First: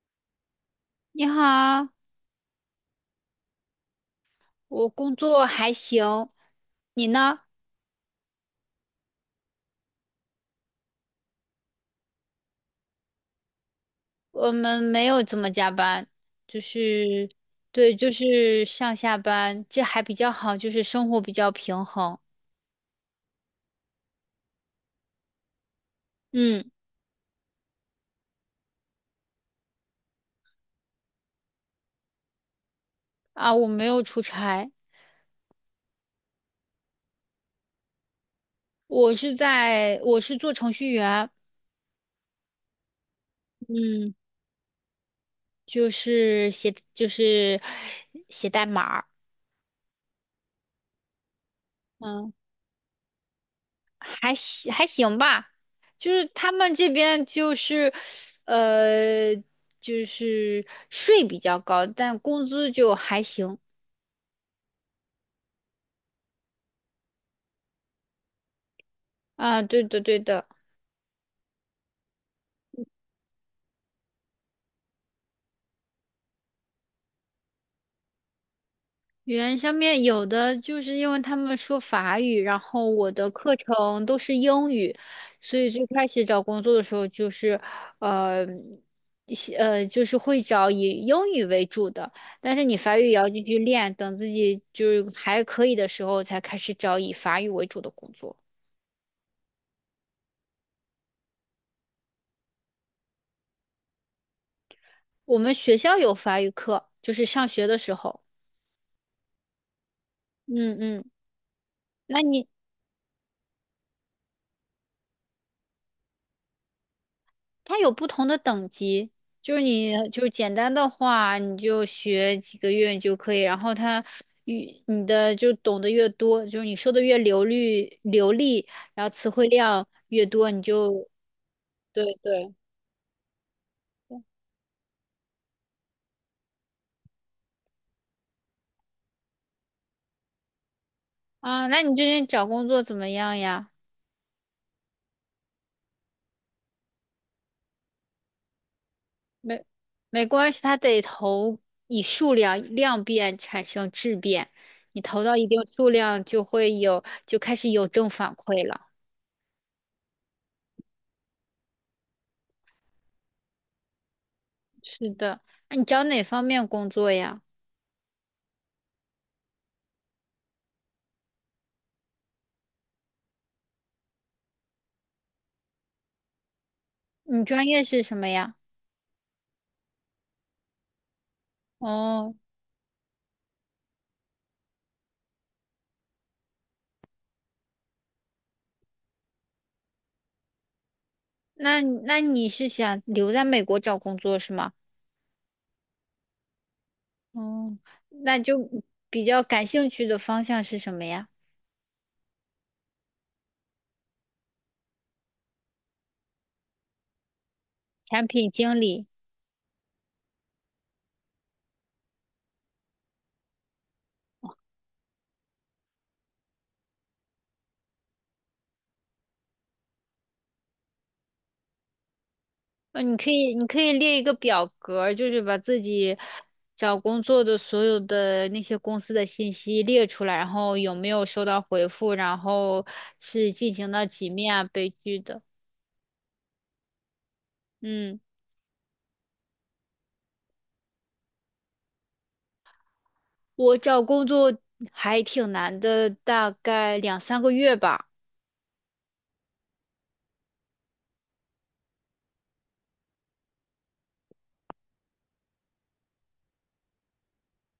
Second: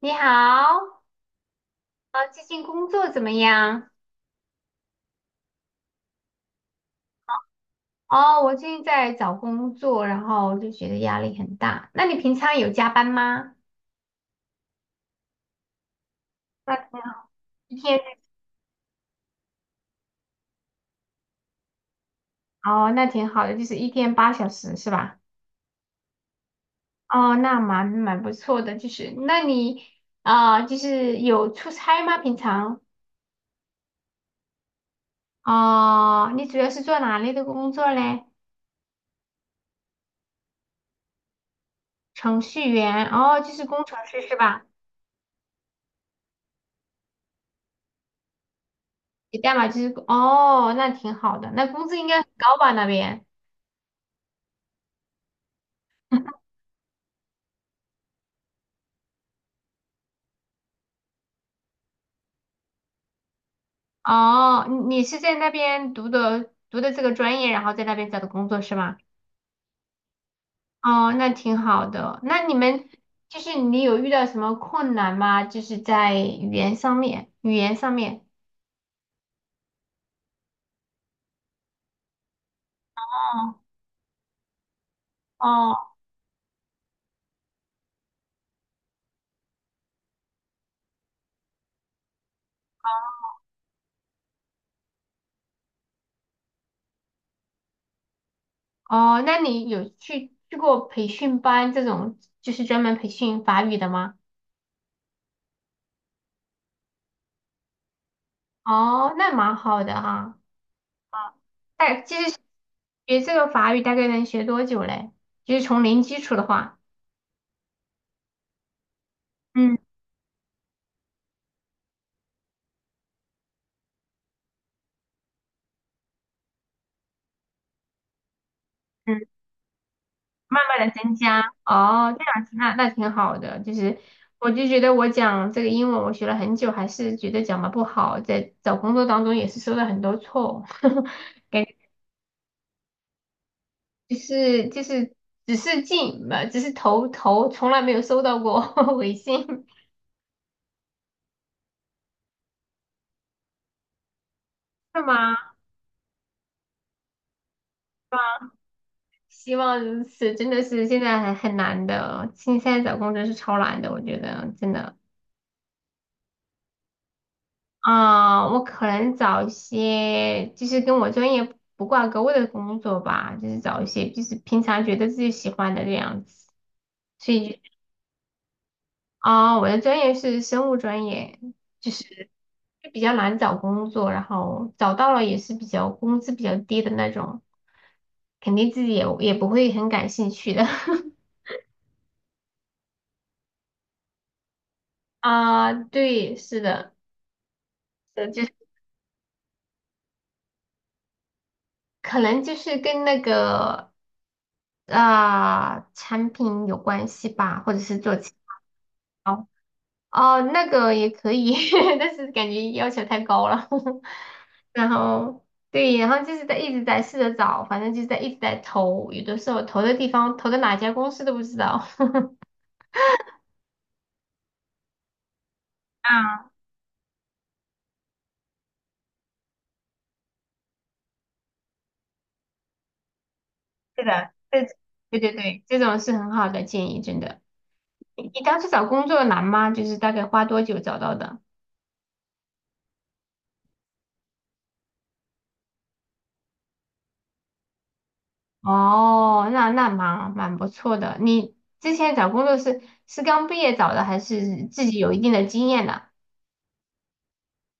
你好，你好，最近工作怎么样？我工作还行，你呢？哦，我最近在找工作，然后就觉得压力很大。那你平常有加班吗？我们没有怎么加班，就那挺好，是，一对，天，就是上下班，这还比较好，就是生活比较平衡。哦，那挺好的，就是一天8小时是吧？嗯，哦，那蛮不错的，就是那你啊，呃就是有出差吗？平常？啊，我没有出差，哦，你主要是做哪类的工作嘞？我是做程序员，程序员，哦，就是工程嗯，师是吧？就是写代码写代码就是，哦，那挺好的，那工资应该很嗯。高吧那边？还行还行吧，就是他们这边就是，呃，就是税比较高，但工资就还行哦，你是在那边读的这个专业，然后在那边找的工作是吗？啊。对的对的，哦，那挺好的。那你们就是你有遇到什么困难吗？就是在语言上面，语言上面。语言上面有的就是因为他们说法语，然后我的课哦程都是英语，所以最哦，开始找工作的时候就是，呃，一些就是会找以英语为主的，但是你法语也要继续练，等自己就是还可以的时候才开始找以法语为主的工作。哦，那你有去过培训班这种，就是专门培训法语的吗？我们学校有法语课，就是上学的时候。哦，那蛮好的哈。嗯嗯，啊，哎，其那实你学这个法语大概能学多久嘞？就是从零基础的话，它有不同的等级，就是嗯你就是简单的话，你就学几个月你就可以，然后它越你的就懂得越多，就是你说的越流利，然后词嗯。汇量越多，你慢慢的就增加哦，对这样对子那挺好的。就是我就觉得我讲这个英文，我学了很久，还是觉得讲的不好，在找工作当中也是收到很多错误，感啊。觉那你最近找工作怎么样呀？就是只是投，从来没有收到过 回没信，没关系，它得投以数量量变产生质变，你是投吗？到一定数量就开始有正反馈了。希望如此，真的是现在还很难的，现在找工作是超难的，我觉得真的。是的，那你找哪方面工作呀？啊、我可能找一些就是跟我专业不挂钩的工作吧，就是找一些就是平常觉得自己喜欢的这样子。所你以就，专业是什么呀？啊、我的专业是生物专业，就是哦，比较难找工作，然后找到了也是比较工资比较低的那种，肯定自己也不会很感兴趣的。那你是想留在美国找工作是吗？啊，对，是的，哦，那就就比较感兴趣的方向是什么呀？可能就是跟那个啊、产品有关系吧，或者是做。产品经理。哦，哦，那个也可以，但是感觉要求太高了。然后对，然后就是在一直在试着找，反正就是在一直在投，有的时候投的地方投的哪家公司都不知道。你可以列一个表格儿就是把自己啊，找工作的所有的那些公司的信息列出来，然后有没有收到回复，然后是进行是到几的，面对啊，被拒对对的。对，这种是很好的建议，真的。嗯，你当时找工作难吗？就是大概花多久找到的？我找工作还挺难的，大概两三个月吧。哦，那蛮不错的。你之前找工作是刚毕业找的，还是自己有一定的经验的？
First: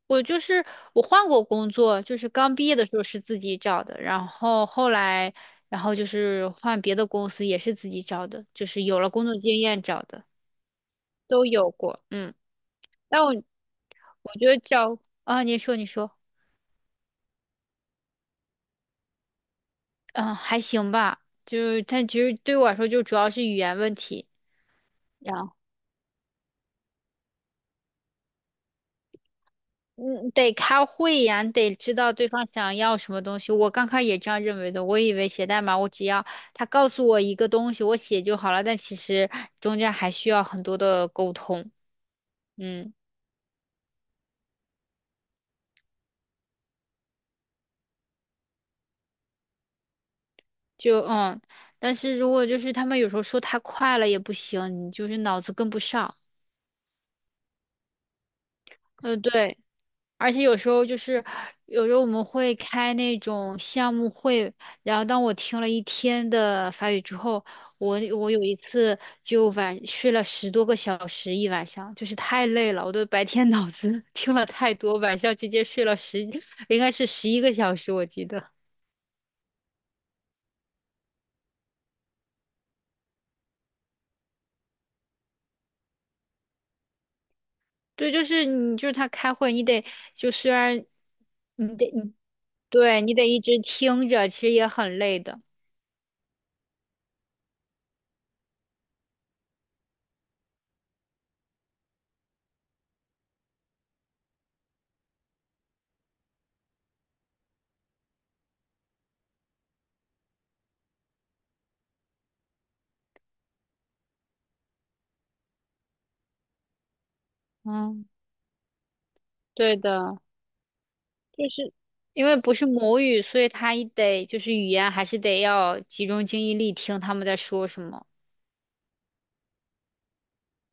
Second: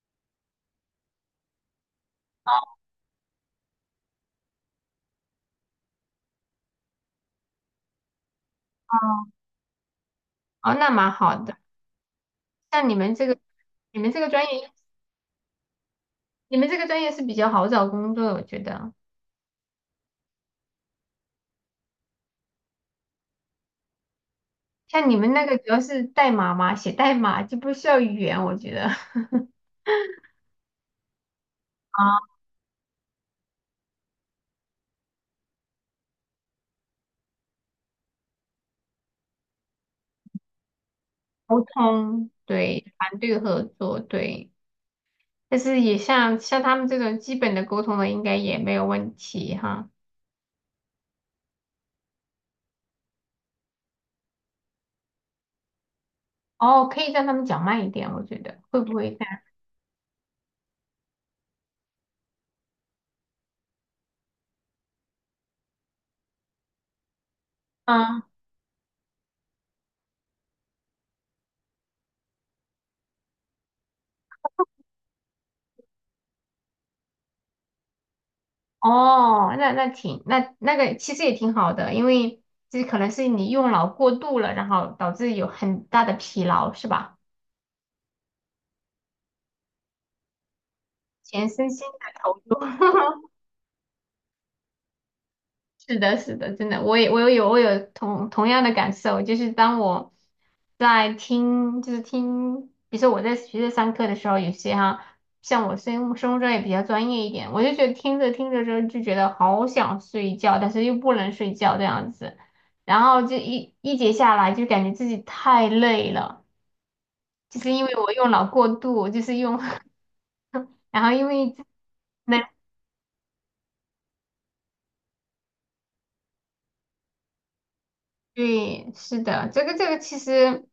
我就是我换过工作，就是刚毕业的时候是自己找的，然后后来，然后就是换别的公司也是自己找的，就是有了工作经验找的，哦，那蛮好都的。有过。嗯，像你们但这我个，你们这个我专觉得业，找啊，你说你说，你们这个专业是比较好找工作的，我觉得。嗯，还行吧，就是但其实对我来说就主要是语言问题。像你们那个主要是代码嘛，写代码就不需要语言，我觉得。嗯，得开会呀，你得知啊，道对方想要什么东西。我刚开始也这样认为的，我以为写代码我只要他告诉我一个东西，我写就好了。但其实中间还需要很多的沟沟通。通，对，嗯，团队合作，对。但是也像他们这种基本的沟通的，应该也没有问题哈。就嗯，但是如果就是他们有时候说太快了也不行，你就是脑子跟不上。哦，可以让他们讲慢一点，我觉得会不会嗯，干？样？对。而且有时候我们会开那种项目会，然后当我听了一天的法语之后，我嗯，我有一次就晚睡了10多个小时一晚上，就是太累了，我都白天脑子 听了太多，晚上直接睡了十，应该是11个小时，我记得。哦，那那挺那那个其实也挺好的，因为这可能是你用脑过度了，然后导致有很大的疲劳，是吧？对，就是你，就是他开会，你得就虽然全身你心得你的投入。对你得一直听着，其实也很累的。是的，是的，真的，我有同样的感受，就是当我在听，就是听，比如说我在学校上课的时候，有些哈，像我生物专业比较专业一点，我就觉得听着听着之后就觉得好想睡觉，但是又不能睡觉这样子，然后就一节下来就感觉自己太累了，就是因为嗯，我用脑过度，就是用，对的。然后因就为是因为那。不是母语，所以他一得就是语言还是得要集中精力听他们在说什么。对，是的，这个其实，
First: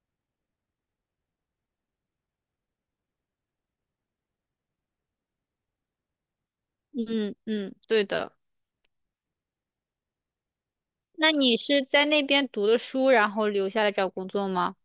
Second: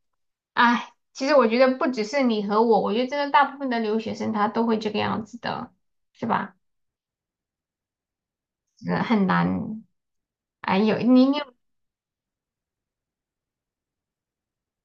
哎，其实我觉得不只是你和我，我觉得真的大部分的留学生他都会这个样子的，是吧？嗯嗯，对的。是很难。哎，有你那你你是在那边读的书，然后留下来找工作吗？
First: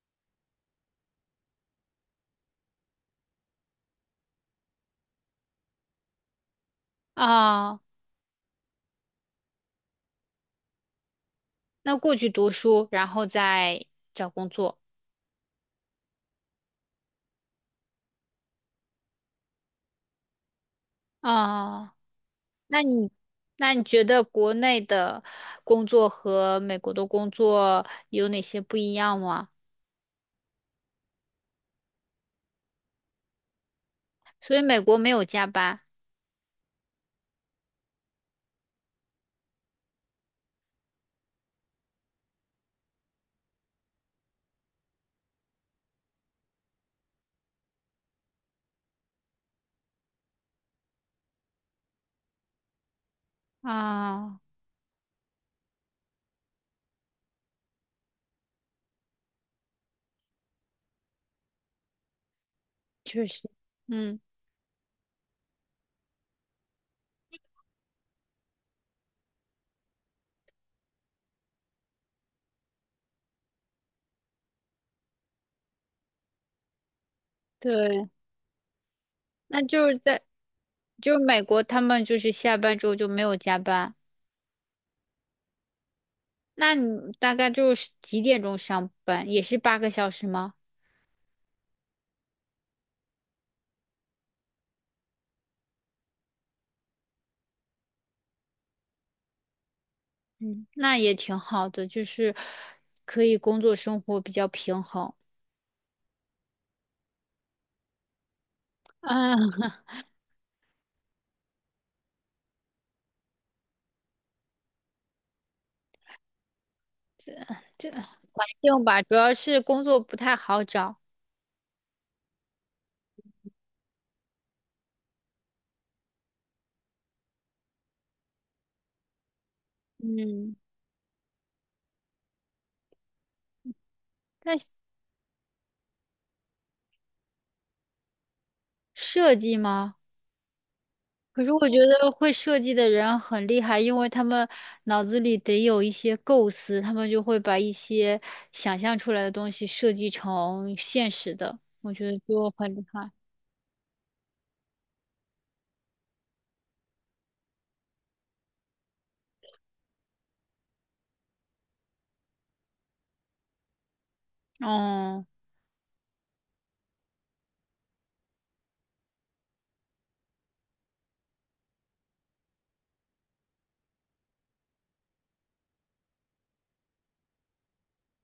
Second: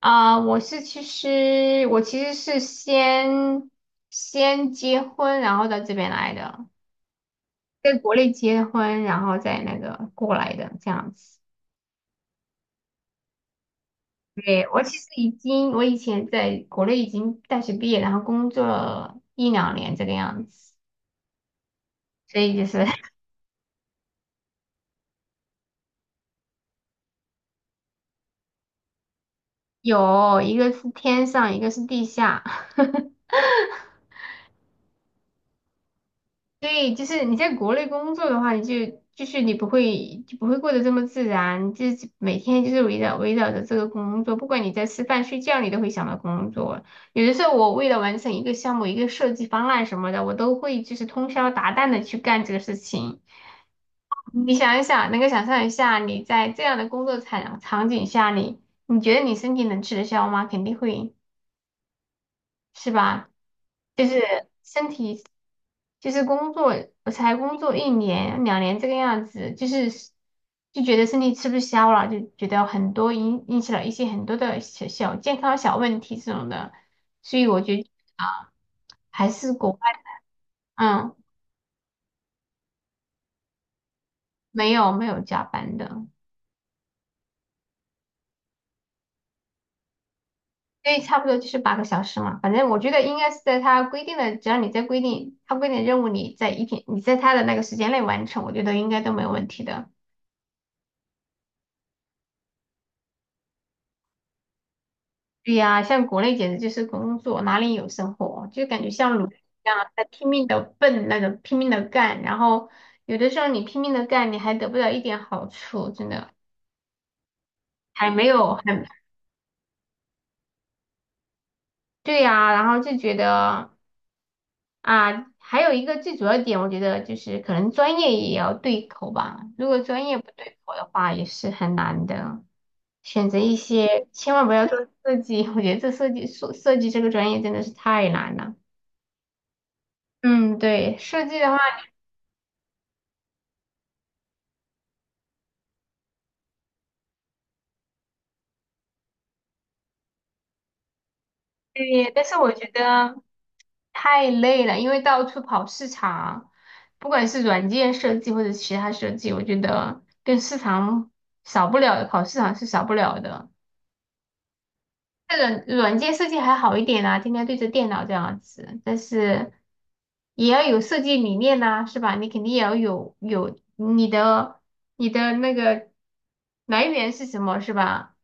啊、我其实是先结婚，然后到这边来的，啊，在国内结婚，然后再那个过来的这样子。那过去读书，然后再找工对，作。我其实已经，我以前在国内已经大学毕业，然后工作了一两年这个样子，啊，所以就是那你那你觉得国内的工作和美国的工作有哪些不一样吗？有一个是天上，一个是地下，所以美国没有加班对，就是你在国内工作的话，就是你不会就不会过得这么自然，就是每天就是围绕着这个工作，不管你在吃饭睡觉，你都会想到工作。有的时候我为了完成一个项目、一个设计方案什么的，我都会就是通宵达旦的去干这个事情。啊，你想一想，能够想象一下，你在这样的工作场景下，你觉得你身体能吃得消吗？肯定会。是确吧？实，就嗯。是身体，就是工作，我才工作一年两年这个样子，就觉得身体吃不消了，就觉得很多引起了一些很多的小小健康小问题这种的，所以我觉得对，啊，还是那国外，就是嗯，美国，他们就是下班之后就没有加班。没有没有加班的，那你大概就是几点钟上班？也是8个小时吗？所以差不多就是8个小时嘛，反正我觉得应该是在他规定的，只要你在规定他规定的任务，你在一天你在他的那个时间内完成，我觉得应该都没有问题的。嗯，那也挺好的，就是可以工作生活比较平衡。对呀，像国内简直就是工作，哪里有生活？就感觉像奴啊，隶一 样在拼命的奔那种，拼命的干，然后有的时候你拼命的干，你还得不到一点好处，真的这这还还没有行很吧，主要是工作不太好找。对呀。然后就觉得啊，还有一个最主要点，我觉得就是可能专业也要对口吧。如果专业不对嗯，口的话，也是很难的。选择一些，千万不要做那设计，我觉得这设计这个专业真的是太难了。设计吗？嗯，对，设计可的是话。我觉得会设计的人很厉害，因为他们脑子里得有一些构思，他们就会把一些想象出来的东西设计成现实的，我对，觉得但是就我觉很厉害。得太累了，因为到处跑市场，不管是软件设计或者其他设计，我觉得跟市场少不了的，跑市场是少不了的。嗯，这个软件设计还好一点啦、天天对着电脑这样子，但是也要有设计理念呐、是吧？你肯定也要有你的那个来源是什么，是吧？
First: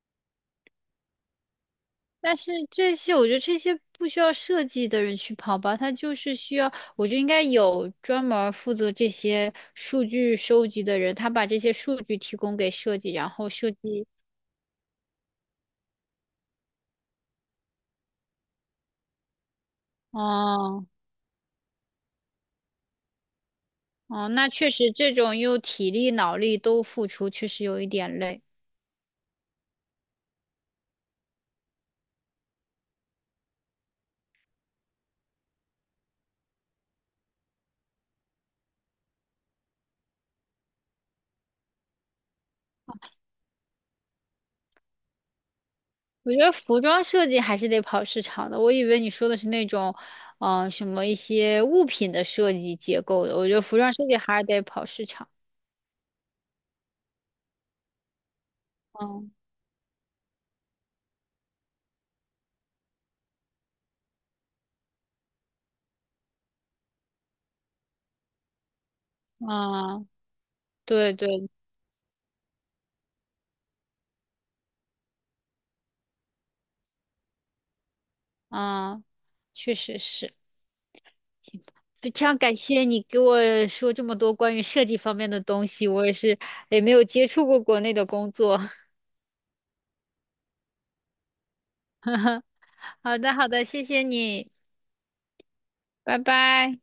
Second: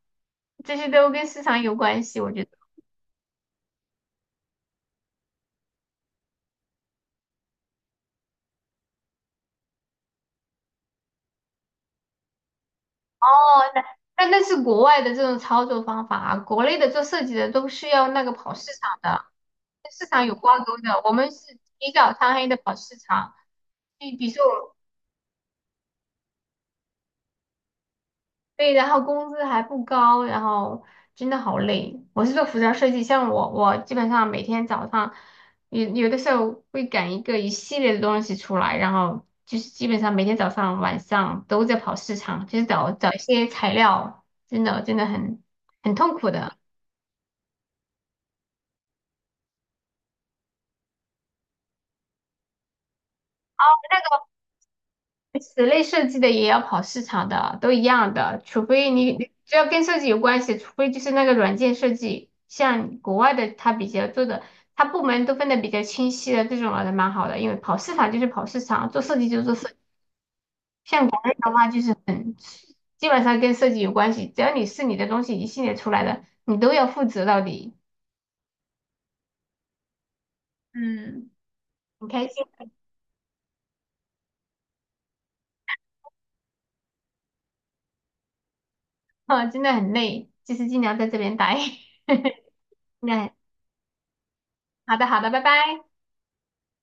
这些都跟市场有关系，我但觉得。是这些我觉得这些不需要设计的人去跑吧，他就是需要，我觉得应该有专门儿负责这些数据收集的人，他把这些数据提供给设计，然后设计。但那是国外的这种操作方法啊，国内的做设计的都是要那个跑市场的，跟市场有挂钩哦、的。我们是起早贪黑的跑市场，就比哦，如说那确我实，这种又体力脑力都付出，确实有一点累。对，然后工资还不高，然后真的好累。我是做服装设计，像我基本上每天早上有的时候会赶一系列的东西出来，然后就是基本上每天早上晚上都在跑市场，就是找找一些材料，真的真的很痛苦我觉得的。服装设计还是得跑市场的。我以为你说的是那种，什么一些物品的设计结构的。我觉得服装设计还是得跑市场。室内设计的也要跑市场的，都一样的，除非你嗯只要跟设计有关系，除非就是那个软件设计，像国外的他比较做的，他部门都分得比较清晰的，这种还蛮好的，因为跑市场就是跑市场，做设计就是做设计。嗯，像对国内对，的话，就是很基本上跟设计有关系，只要你是你的东西一系列出来的，你都要负责到底。嗯，确实是。嗯，行吧很非开心常感谢你给我说这么多关于设计方面的东西，我也是也没有接触过国内的工作。啊，真的很累，就是尽量在这边待。好那的好的，谢谢你，好的，好的，拜拜。拜拜。